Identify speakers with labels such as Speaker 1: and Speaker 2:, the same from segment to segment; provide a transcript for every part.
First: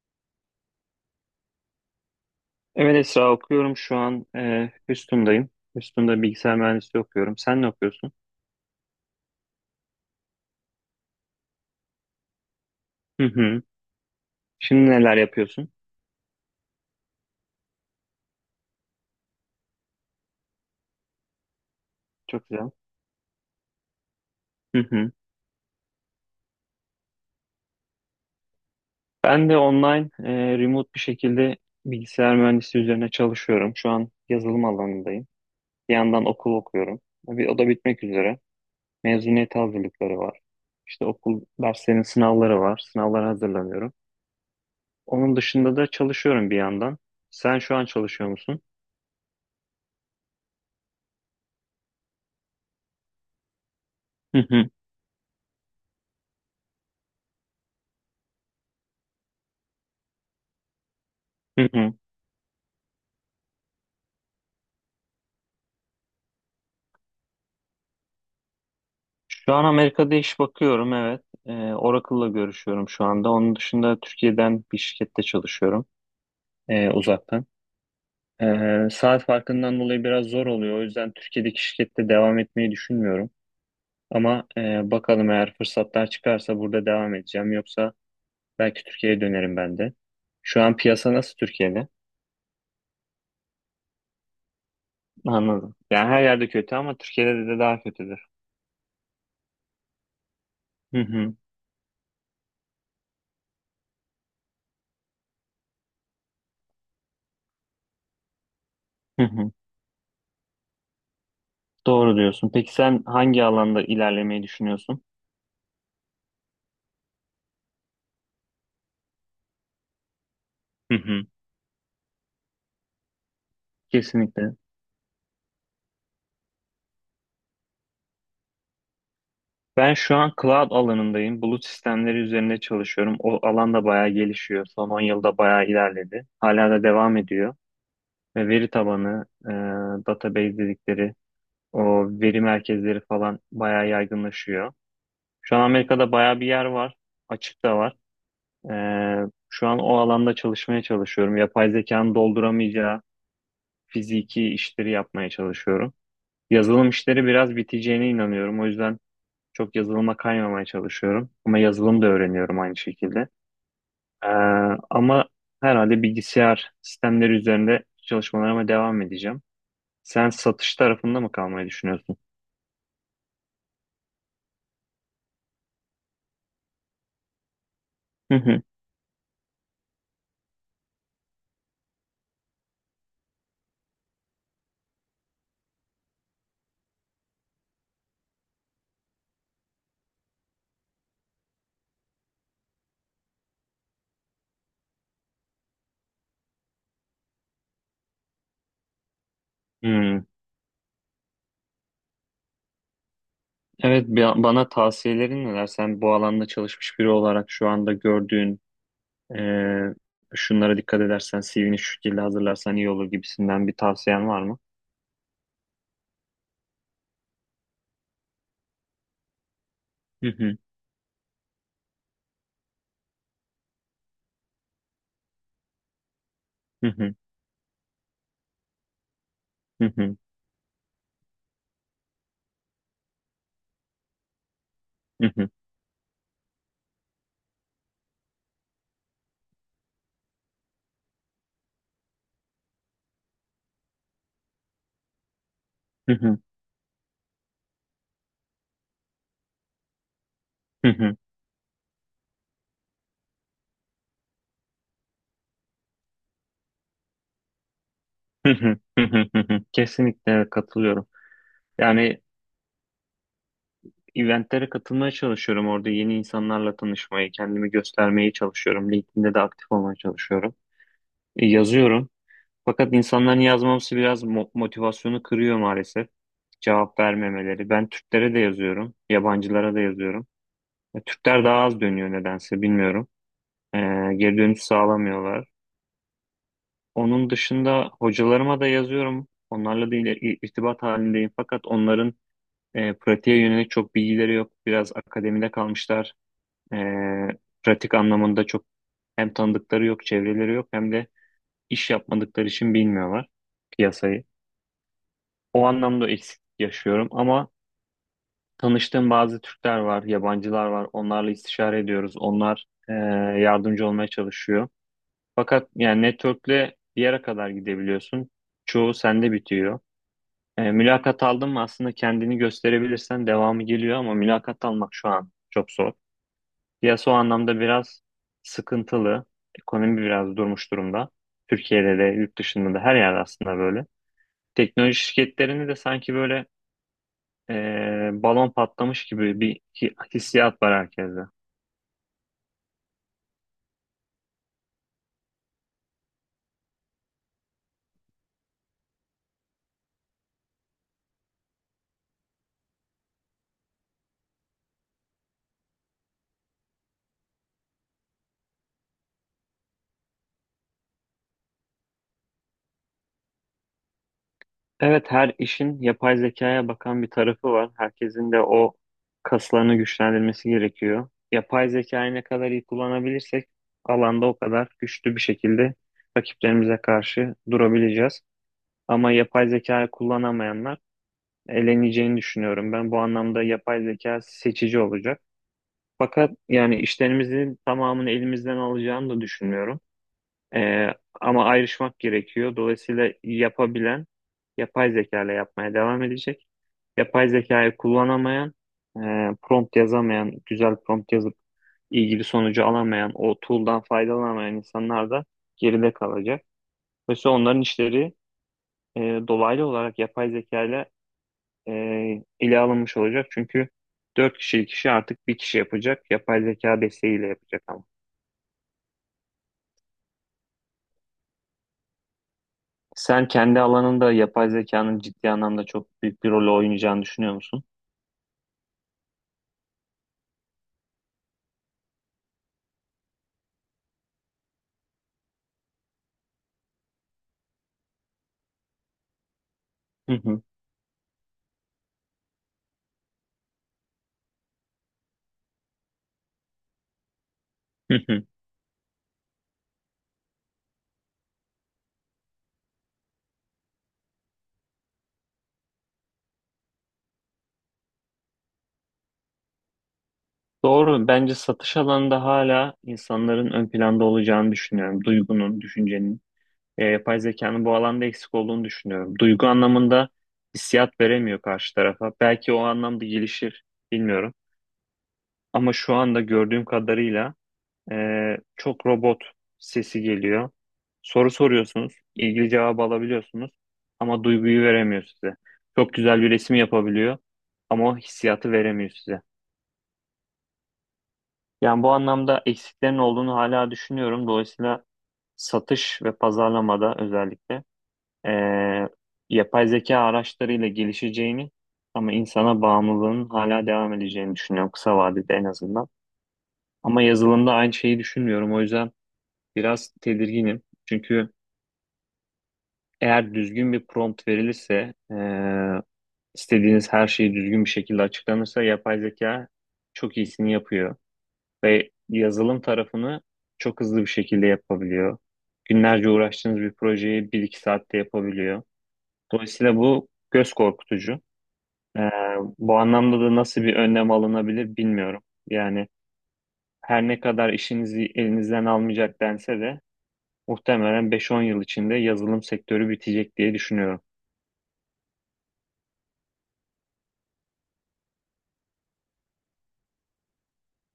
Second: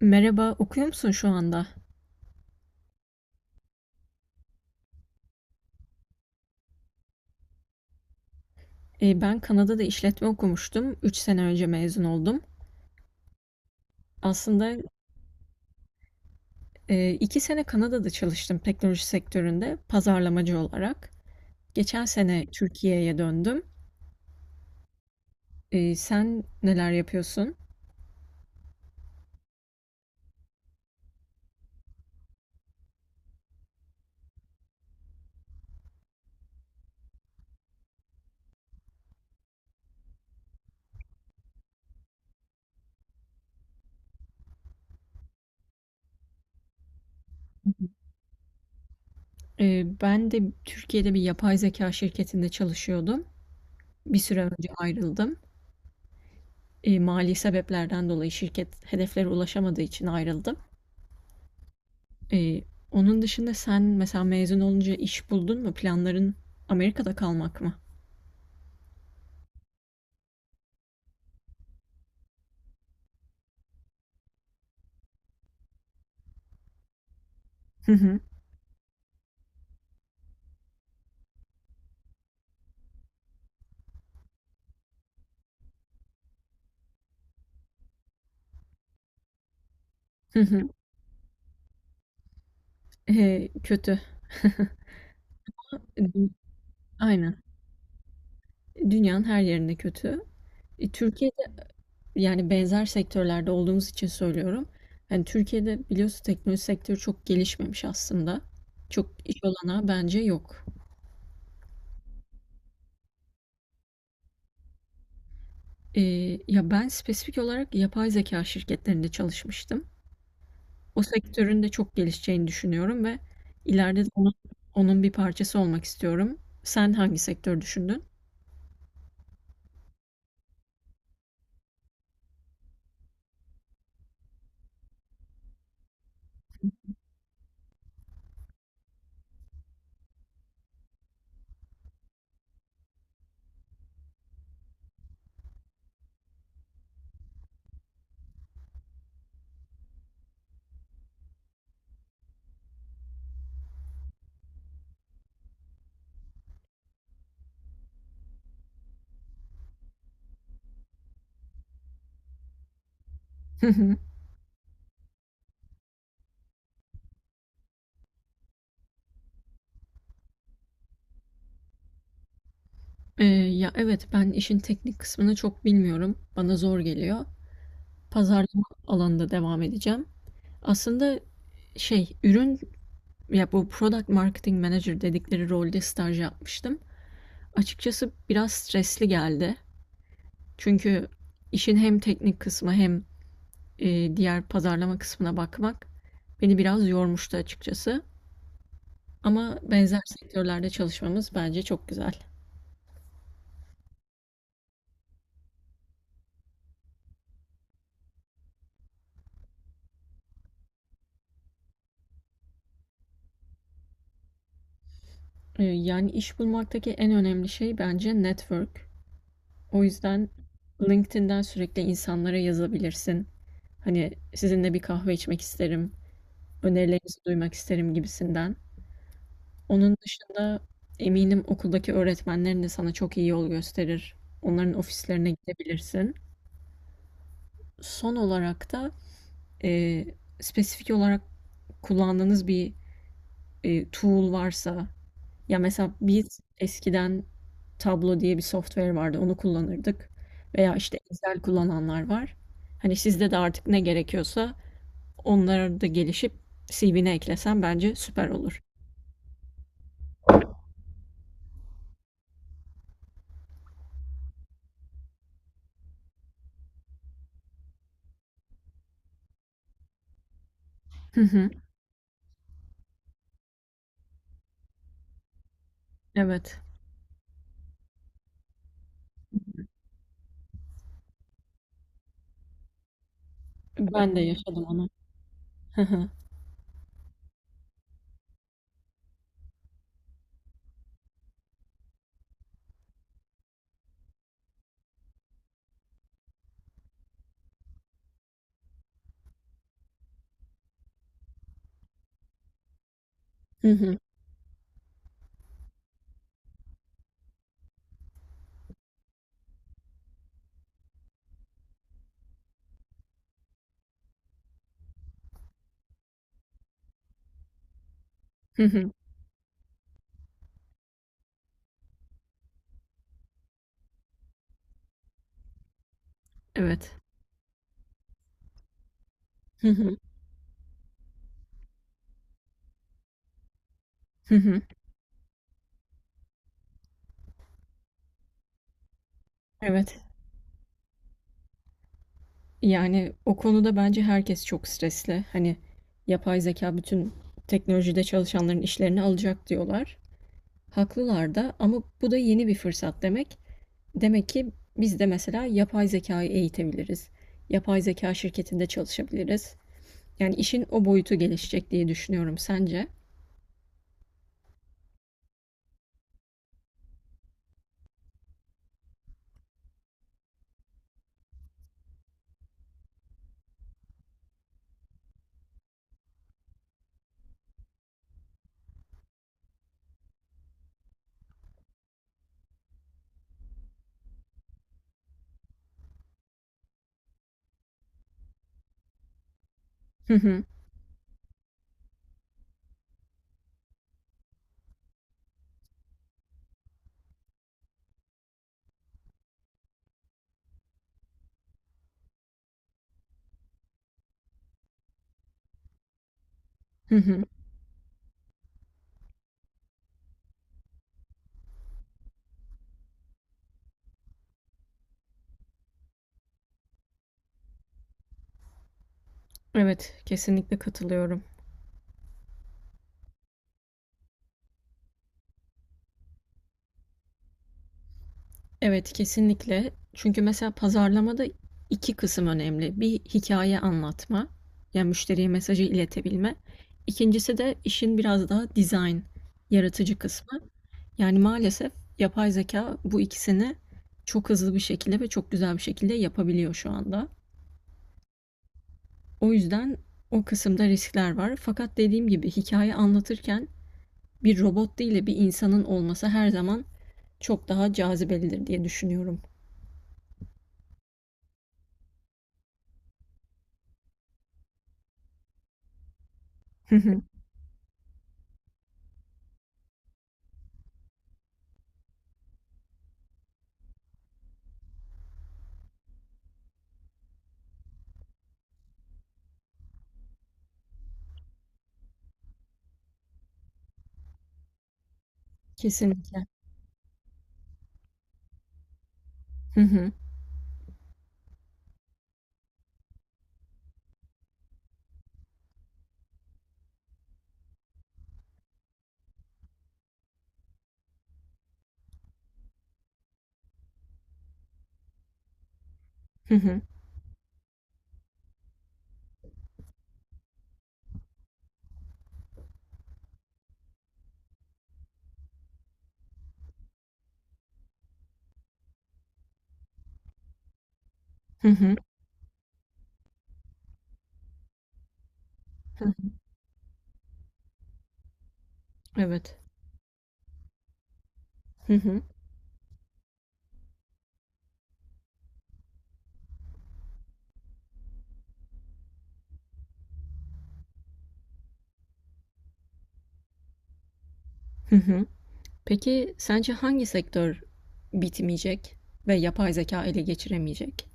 Speaker 1: Merhaba, okuyor musun şu anda?
Speaker 2: Evet Esra okuyorum şu an. Houston'dayım. Houston'da bilgisayar mühendisliği okuyorum. Sen ne okuyorsun?
Speaker 1: Ben Kanada'da işletme okumuştum. Üç sene önce mezun oldum.
Speaker 2: Hı hı.
Speaker 1: Aslında
Speaker 2: Şimdi neler yapıyorsun?
Speaker 1: iki sene Kanada'da çalıştım teknoloji sektöründe pazarlamacı olarak. Geçen sene
Speaker 2: Çok güzel.
Speaker 1: Türkiye'ye döndüm.
Speaker 2: Hı hı.
Speaker 1: Sen neler yapıyorsun?
Speaker 2: Ben de online, remote bir şekilde bilgisayar mühendisliği üzerine çalışıyorum. Şu an yazılım alanındayım. Bir yandan okul okuyorum. O da bitmek üzere. Mezuniyet hazırlıkları var. İşte okul derslerinin sınavları var. Sınavlara hazırlanıyorum. Onun dışında da çalışıyorum bir yandan. Sen şu an çalışıyor musun?
Speaker 1: Ben de Türkiye'de bir yapay zeka şirketinde çalışıyordum. Bir
Speaker 2: Hı
Speaker 1: süre önce
Speaker 2: hı.
Speaker 1: ayrıldım. Mali sebeplerden dolayı şirket hedeflere ulaşamadığı için ayrıldım.
Speaker 2: Hı hı.
Speaker 1: Eee, Onun dışında sen mesela mezun olunca iş buldun mu? Planların Amerika'da kalmak mı?
Speaker 2: Şu an Amerika'da iş bakıyorum, evet. Oracle'la görüşüyorum şu anda. Onun dışında Türkiye'den bir şirkette çalışıyorum, uzaktan.
Speaker 1: Hı hı.
Speaker 2: Saat farkından dolayı biraz zor oluyor. O yüzden Türkiye'deki şirkette devam etmeyi düşünmüyorum. Ama bakalım, eğer fırsatlar çıkarsa burada devam edeceğim. Yoksa belki Türkiye'ye dönerim ben de.
Speaker 1: Hı
Speaker 2: Şu
Speaker 1: hı.
Speaker 2: an piyasa nasıl Türkiye'de?
Speaker 1: Kötü.
Speaker 2: Anladım. Yani her
Speaker 1: Dü-
Speaker 2: yerde kötü ama
Speaker 1: Aynen.
Speaker 2: Türkiye'de de daha kötüdür.
Speaker 1: Dünyanın her yerinde kötü.
Speaker 2: Hı hı.
Speaker 1: Türkiye'de yani benzer sektörlerde olduğumuz için söylüyorum. Yani Türkiye'de biliyorsun teknoloji sektörü çok gelişmemiş aslında. Çok
Speaker 2: Hı
Speaker 1: iş
Speaker 2: hı.
Speaker 1: olanağı bence yok.
Speaker 2: Doğru diyorsun. Peki sen hangi alanda ilerlemeyi düşünüyorsun?
Speaker 1: Ya ben spesifik olarak yapay zeka şirketlerinde çalışmıştım.
Speaker 2: Hı
Speaker 1: O
Speaker 2: hı.
Speaker 1: sektörün de çok gelişeceğini düşünüyorum ve ileride de onun,
Speaker 2: Kesinlikle.
Speaker 1: onun bir parçası olmak istiyorum. Sen hangi sektör düşündün?
Speaker 2: Ben şu an cloud alanındayım. Bulut sistemleri üzerinde çalışıyorum. O alan da bayağı gelişiyor. Son 10 yılda bayağı ilerledi. Hala da devam ediyor. Ve veri tabanı, database dedikleri o veri merkezleri falan bayağı yaygınlaşıyor. Şu an Amerika'da bayağı bir yer var. Açık da var. E, Şu an o alanda çalışmaya çalışıyorum. Yapay zekanın dolduramayacağı fiziki işleri yapmaya çalışıyorum. Yazılım işleri biraz biteceğine inanıyorum. O yüzden çok yazılıma kaymamaya çalışıyorum. Ama yazılım da öğreniyorum aynı şekilde.
Speaker 1: Hı hı.
Speaker 2: Ee, ama herhalde bilgisayar sistemleri üzerinde çalışmalarıma devam edeceğim. Sen satış tarafında mı kalmayı düşünüyorsun?
Speaker 1: Ya evet, ben işin teknik kısmını çok bilmiyorum. Bana zor geliyor.
Speaker 2: Hı hı.
Speaker 1: Pazarlama alanında devam edeceğim. Aslında şey ürün ya bu product marketing manager dedikleri rolde staj yapmıştım. Açıkçası biraz stresli geldi. Çünkü işin hem teknik kısmı hem diğer pazarlama kısmına bakmak beni biraz yormuştu açıkçası. Ama benzer
Speaker 2: Hmm.
Speaker 1: sektörlerde çalışmamız bence çok güzel.
Speaker 2: Evet, bana tavsiyelerin neler? Sen bu alanda çalışmış biri olarak şu anda gördüğün, şunlara dikkat edersen, CV'ni şu şekilde hazırlarsan iyi olur gibisinden bir tavsiyen var mı?
Speaker 1: Yani iş bulmaktaki en önemli şey bence network. O
Speaker 2: Hı
Speaker 1: yüzden
Speaker 2: hı.
Speaker 1: LinkedIn'den sürekli insanlara yazabilirsin. Hani sizinle bir kahve içmek isterim,
Speaker 2: Hı hı.
Speaker 1: önerilerinizi duymak isterim gibisinden.
Speaker 2: Hı
Speaker 1: Onun
Speaker 2: hı.
Speaker 1: dışında eminim okuldaki öğretmenlerin de sana çok iyi yol gösterir. Onların ofislerine
Speaker 2: Hı hı.
Speaker 1: gidebilirsin. Son olarak da e, spesifik olarak kullandığınız bir tool varsa, ya mesela
Speaker 2: Hı hı.
Speaker 1: biz eskiden Tableau diye bir software vardı, onu kullanırdık veya
Speaker 2: Hı
Speaker 1: işte
Speaker 2: hı.
Speaker 1: Excel kullananlar var. Hani sizde de artık ne gerekiyorsa onlara da gelişip CV'ne eklesen bence süper
Speaker 2: Hı
Speaker 1: olur.
Speaker 2: hı. Hı hı. Kesinlikle, evet, katılıyorum. Yani eventlere katılmaya çalışıyorum. Orada yeni insanlarla tanışmayı, kendimi göstermeye çalışıyorum. LinkedIn'de de aktif olmaya çalışıyorum.
Speaker 1: Hı hı.
Speaker 2: Yazıyorum. Fakat insanların yazmaması biraz motivasyonu kırıyor maalesef.
Speaker 1: Evet.
Speaker 2: Cevap vermemeleri. Ben Türklere de yazıyorum. Yabancılara da yazıyorum. Türkler daha az dönüyor, nedense bilmiyorum. E,
Speaker 1: Ben de
Speaker 2: geri dönüş
Speaker 1: yaşadım onu.
Speaker 2: sağlamıyorlar.
Speaker 1: Hı hı.
Speaker 2: Onun dışında hocalarıma da yazıyorum. Onlarla da irtibat halindeyim. Fakat onların pratiğe yönelik çok bilgileri yok. Biraz akademide kalmışlar. E, pratik anlamında çok hem tanıdıkları yok, çevreleri yok, hem de iş yapmadıkları için bilmiyorlar
Speaker 1: Hı hı.
Speaker 2: piyasayı. O anlamda eksiklik yaşıyorum ama tanıştığım bazı Türkler var, yabancılar var. Onlarla istişare ediyoruz. Onlar yardımcı olmaya çalışıyor. Fakat yani network'le bir yere kadar gidebiliyorsun.
Speaker 1: Hı hı.
Speaker 2: Çoğu sende bitiyor. Mülakat aldın mı, aslında kendini gösterebilirsen devamı geliyor, ama mülakat almak şu an çok zor.
Speaker 1: Evet.
Speaker 2: Piyasa o anlamda biraz sıkıntılı.
Speaker 1: Hı hı.
Speaker 2: Ekonomi biraz durmuş durumda. Türkiye'de de, yurt dışında da, her yerde aslında böyle.
Speaker 1: Hı hı.
Speaker 2: Teknoloji şirketlerini de sanki böyle, balon patlamış gibi bir
Speaker 1: Evet.
Speaker 2: hissiyat var herkeste.
Speaker 1: Yani o konuda bence herkes çok stresli. Hani yapay zeka bütün teknolojide çalışanların işlerini alacak diyorlar. Haklılar da ama bu da yeni bir fırsat demek. Demek ki biz de mesela yapay zekayı eğitebiliriz. Yapay zeka şirketinde çalışabiliriz. Yani işin o boyutu gelişecek diye düşünüyorum. Sence?
Speaker 2: Evet, her işin yapay zekaya bakan bir tarafı var. Herkesin de o kaslarını güçlendirmesi gerekiyor. Yapay zekayı ne kadar iyi kullanabilirsek alanda o kadar güçlü bir şekilde rakiplerimize karşı durabileceğiz. Ama yapay zekayı kullanamayanlar eleneceğini düşünüyorum. Ben bu anlamda yapay zeka seçici olacak. Fakat yani işlerimizin tamamını elimizden alacağını da düşünmüyorum.
Speaker 1: Hı hı.
Speaker 2: Ee, ama ayrışmak gerekiyor. Dolayısıyla yapabilen yapay zeka ile yapmaya devam edecek. Yapay zekayı kullanamayan, e, prompt yazamayan, güzel prompt yazıp ilgili sonucu alamayan, o tool'dan faydalanamayan insanlar da geride kalacak.
Speaker 1: Hı hı.
Speaker 2: Mesela onların işleri e, dolaylı olarak yapay zekayla e, ele alınmış olacak. Çünkü 4 kişilik işi artık bir kişi yapacak. Yapay zeka desteğiyle yapacak ama.
Speaker 1: Evet, kesinlikle katılıyorum.
Speaker 2: Sen kendi alanında yapay zekanın ciddi anlamda çok büyük bir rol oynayacağını düşünüyor musun?
Speaker 1: Evet, kesinlikle. Çünkü mesela pazarlamada iki kısım önemli. Bir, hikaye anlatma, yani müşteriye mesajı iletebilme. İkincisi de işin biraz daha dizayn, yaratıcı
Speaker 2: Hı
Speaker 1: kısmı.
Speaker 2: hı.
Speaker 1: Yani maalesef yapay zeka bu ikisini çok hızlı bir şekilde ve çok güzel bir şekilde yapabiliyor şu anda.
Speaker 2: Hı hı.
Speaker 1: O yüzden o kısımda riskler var. Fakat dediğim gibi hikaye anlatırken bir robot değil de bir insanın olması her zaman çok daha cazibelidir diye düşünüyorum.
Speaker 2: Doğru. Bence satış alanında hala insanların ön planda olacağını düşünüyorum. Duygunun, düşüncenin. Yapay zekanın bu alanda eksik olduğunu düşünüyorum. Duygu anlamında hissiyat veremiyor karşı tarafa. Belki o anlamda gelişir, bilmiyorum. Ama şu anda gördüğüm kadarıyla çok robot sesi geliyor. Soru soruyorsunuz, ilgili cevabı alabiliyorsunuz ama duyguyu veremiyor size. Çok güzel
Speaker 1: Kesinlikle.
Speaker 2: bir resim yapabiliyor ama o hissiyatı veremiyor size.
Speaker 1: Hı hı.
Speaker 2: Yani bu anlamda eksiklerin olduğunu hala düşünüyorum. Dolayısıyla satış ve pazarlamada özellikle ee, yapay zeka araçlarıyla gelişeceğini, ama insana bağımlılığın hala devam edeceğini düşünüyorum, kısa vadede en azından.
Speaker 1: Hı hı.
Speaker 2: Ama yazılımda aynı şeyi düşünmüyorum. O yüzden biraz tedirginim. Çünkü eğer düzgün bir prompt verilirse, istediğiniz her şeyi düzgün bir şekilde açıklanırsa, yapay zeka çok iyisini yapıyor
Speaker 1: Hı hı.
Speaker 2: ve yazılım tarafını çok hızlı bir şekilde yapabiliyor.
Speaker 1: Hı.
Speaker 2: Günlerce uğraştığınız bir projeyi bir iki saatte yapabiliyor.
Speaker 1: Evet.
Speaker 2: Dolayısıyla bu göz korkutucu.
Speaker 1: Hı hı.
Speaker 2: E, bu anlamda da nasıl bir önlem alınabilir bilmiyorum. Yani her ne kadar işinizi elinizden almayacak dense de muhtemelen 5-10 yıl içinde yazılım sektörü bitecek diye düşünüyorum.
Speaker 1: Hı hı. Peki sence hangi sektör bitmeyecek ve yapay zeka ele geçiremeyecek?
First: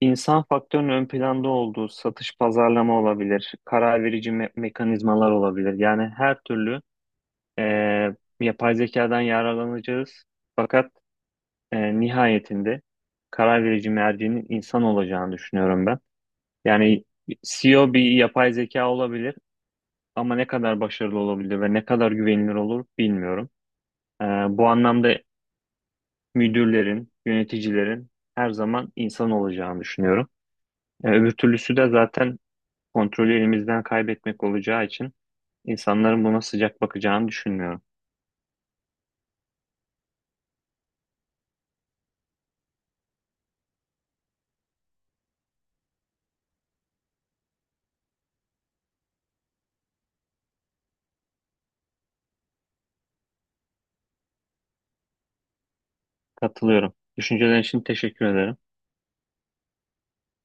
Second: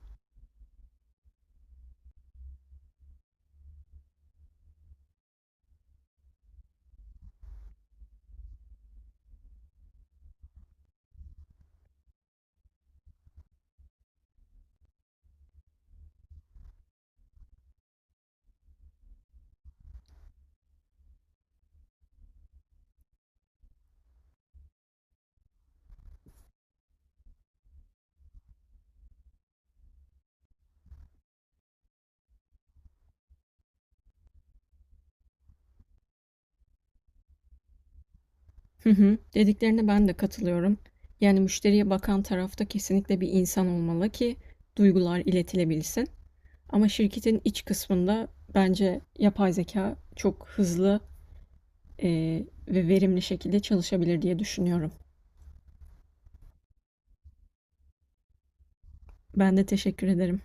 Speaker 2: İnsan faktörünün ön planda olduğu satış pazarlama olabilir, karar verici mekanizmalar olabilir. Yani her türlü yapay zekadan yararlanacağız. Fakat nihayetinde karar verici mercinin insan olacağını düşünüyorum ben. Yani CEO bir yapay zeka olabilir ama ne kadar başarılı olabilir ve ne kadar güvenilir olur bilmiyorum. Bu anlamda müdürlerin, yöneticilerin her zaman insan olacağını düşünüyorum. Öbür türlüsü de zaten kontrolü elimizden kaybetmek olacağı için insanların buna sıcak bakacağını düşünmüyorum.
Speaker 1: Hı hı. Dediklerine ben de katılıyorum. Yani müşteriye bakan tarafta kesinlikle bir insan olmalı ki duygular iletilebilsin. Ama şirketin iç kısmında bence yapay zeka çok hızlı e, ve verimli şekilde çalışabilir diye düşünüyorum.
Speaker 2: Katılıyorum. Düşüncelerin için teşekkür ederim.
Speaker 1: Ben de teşekkür ederim.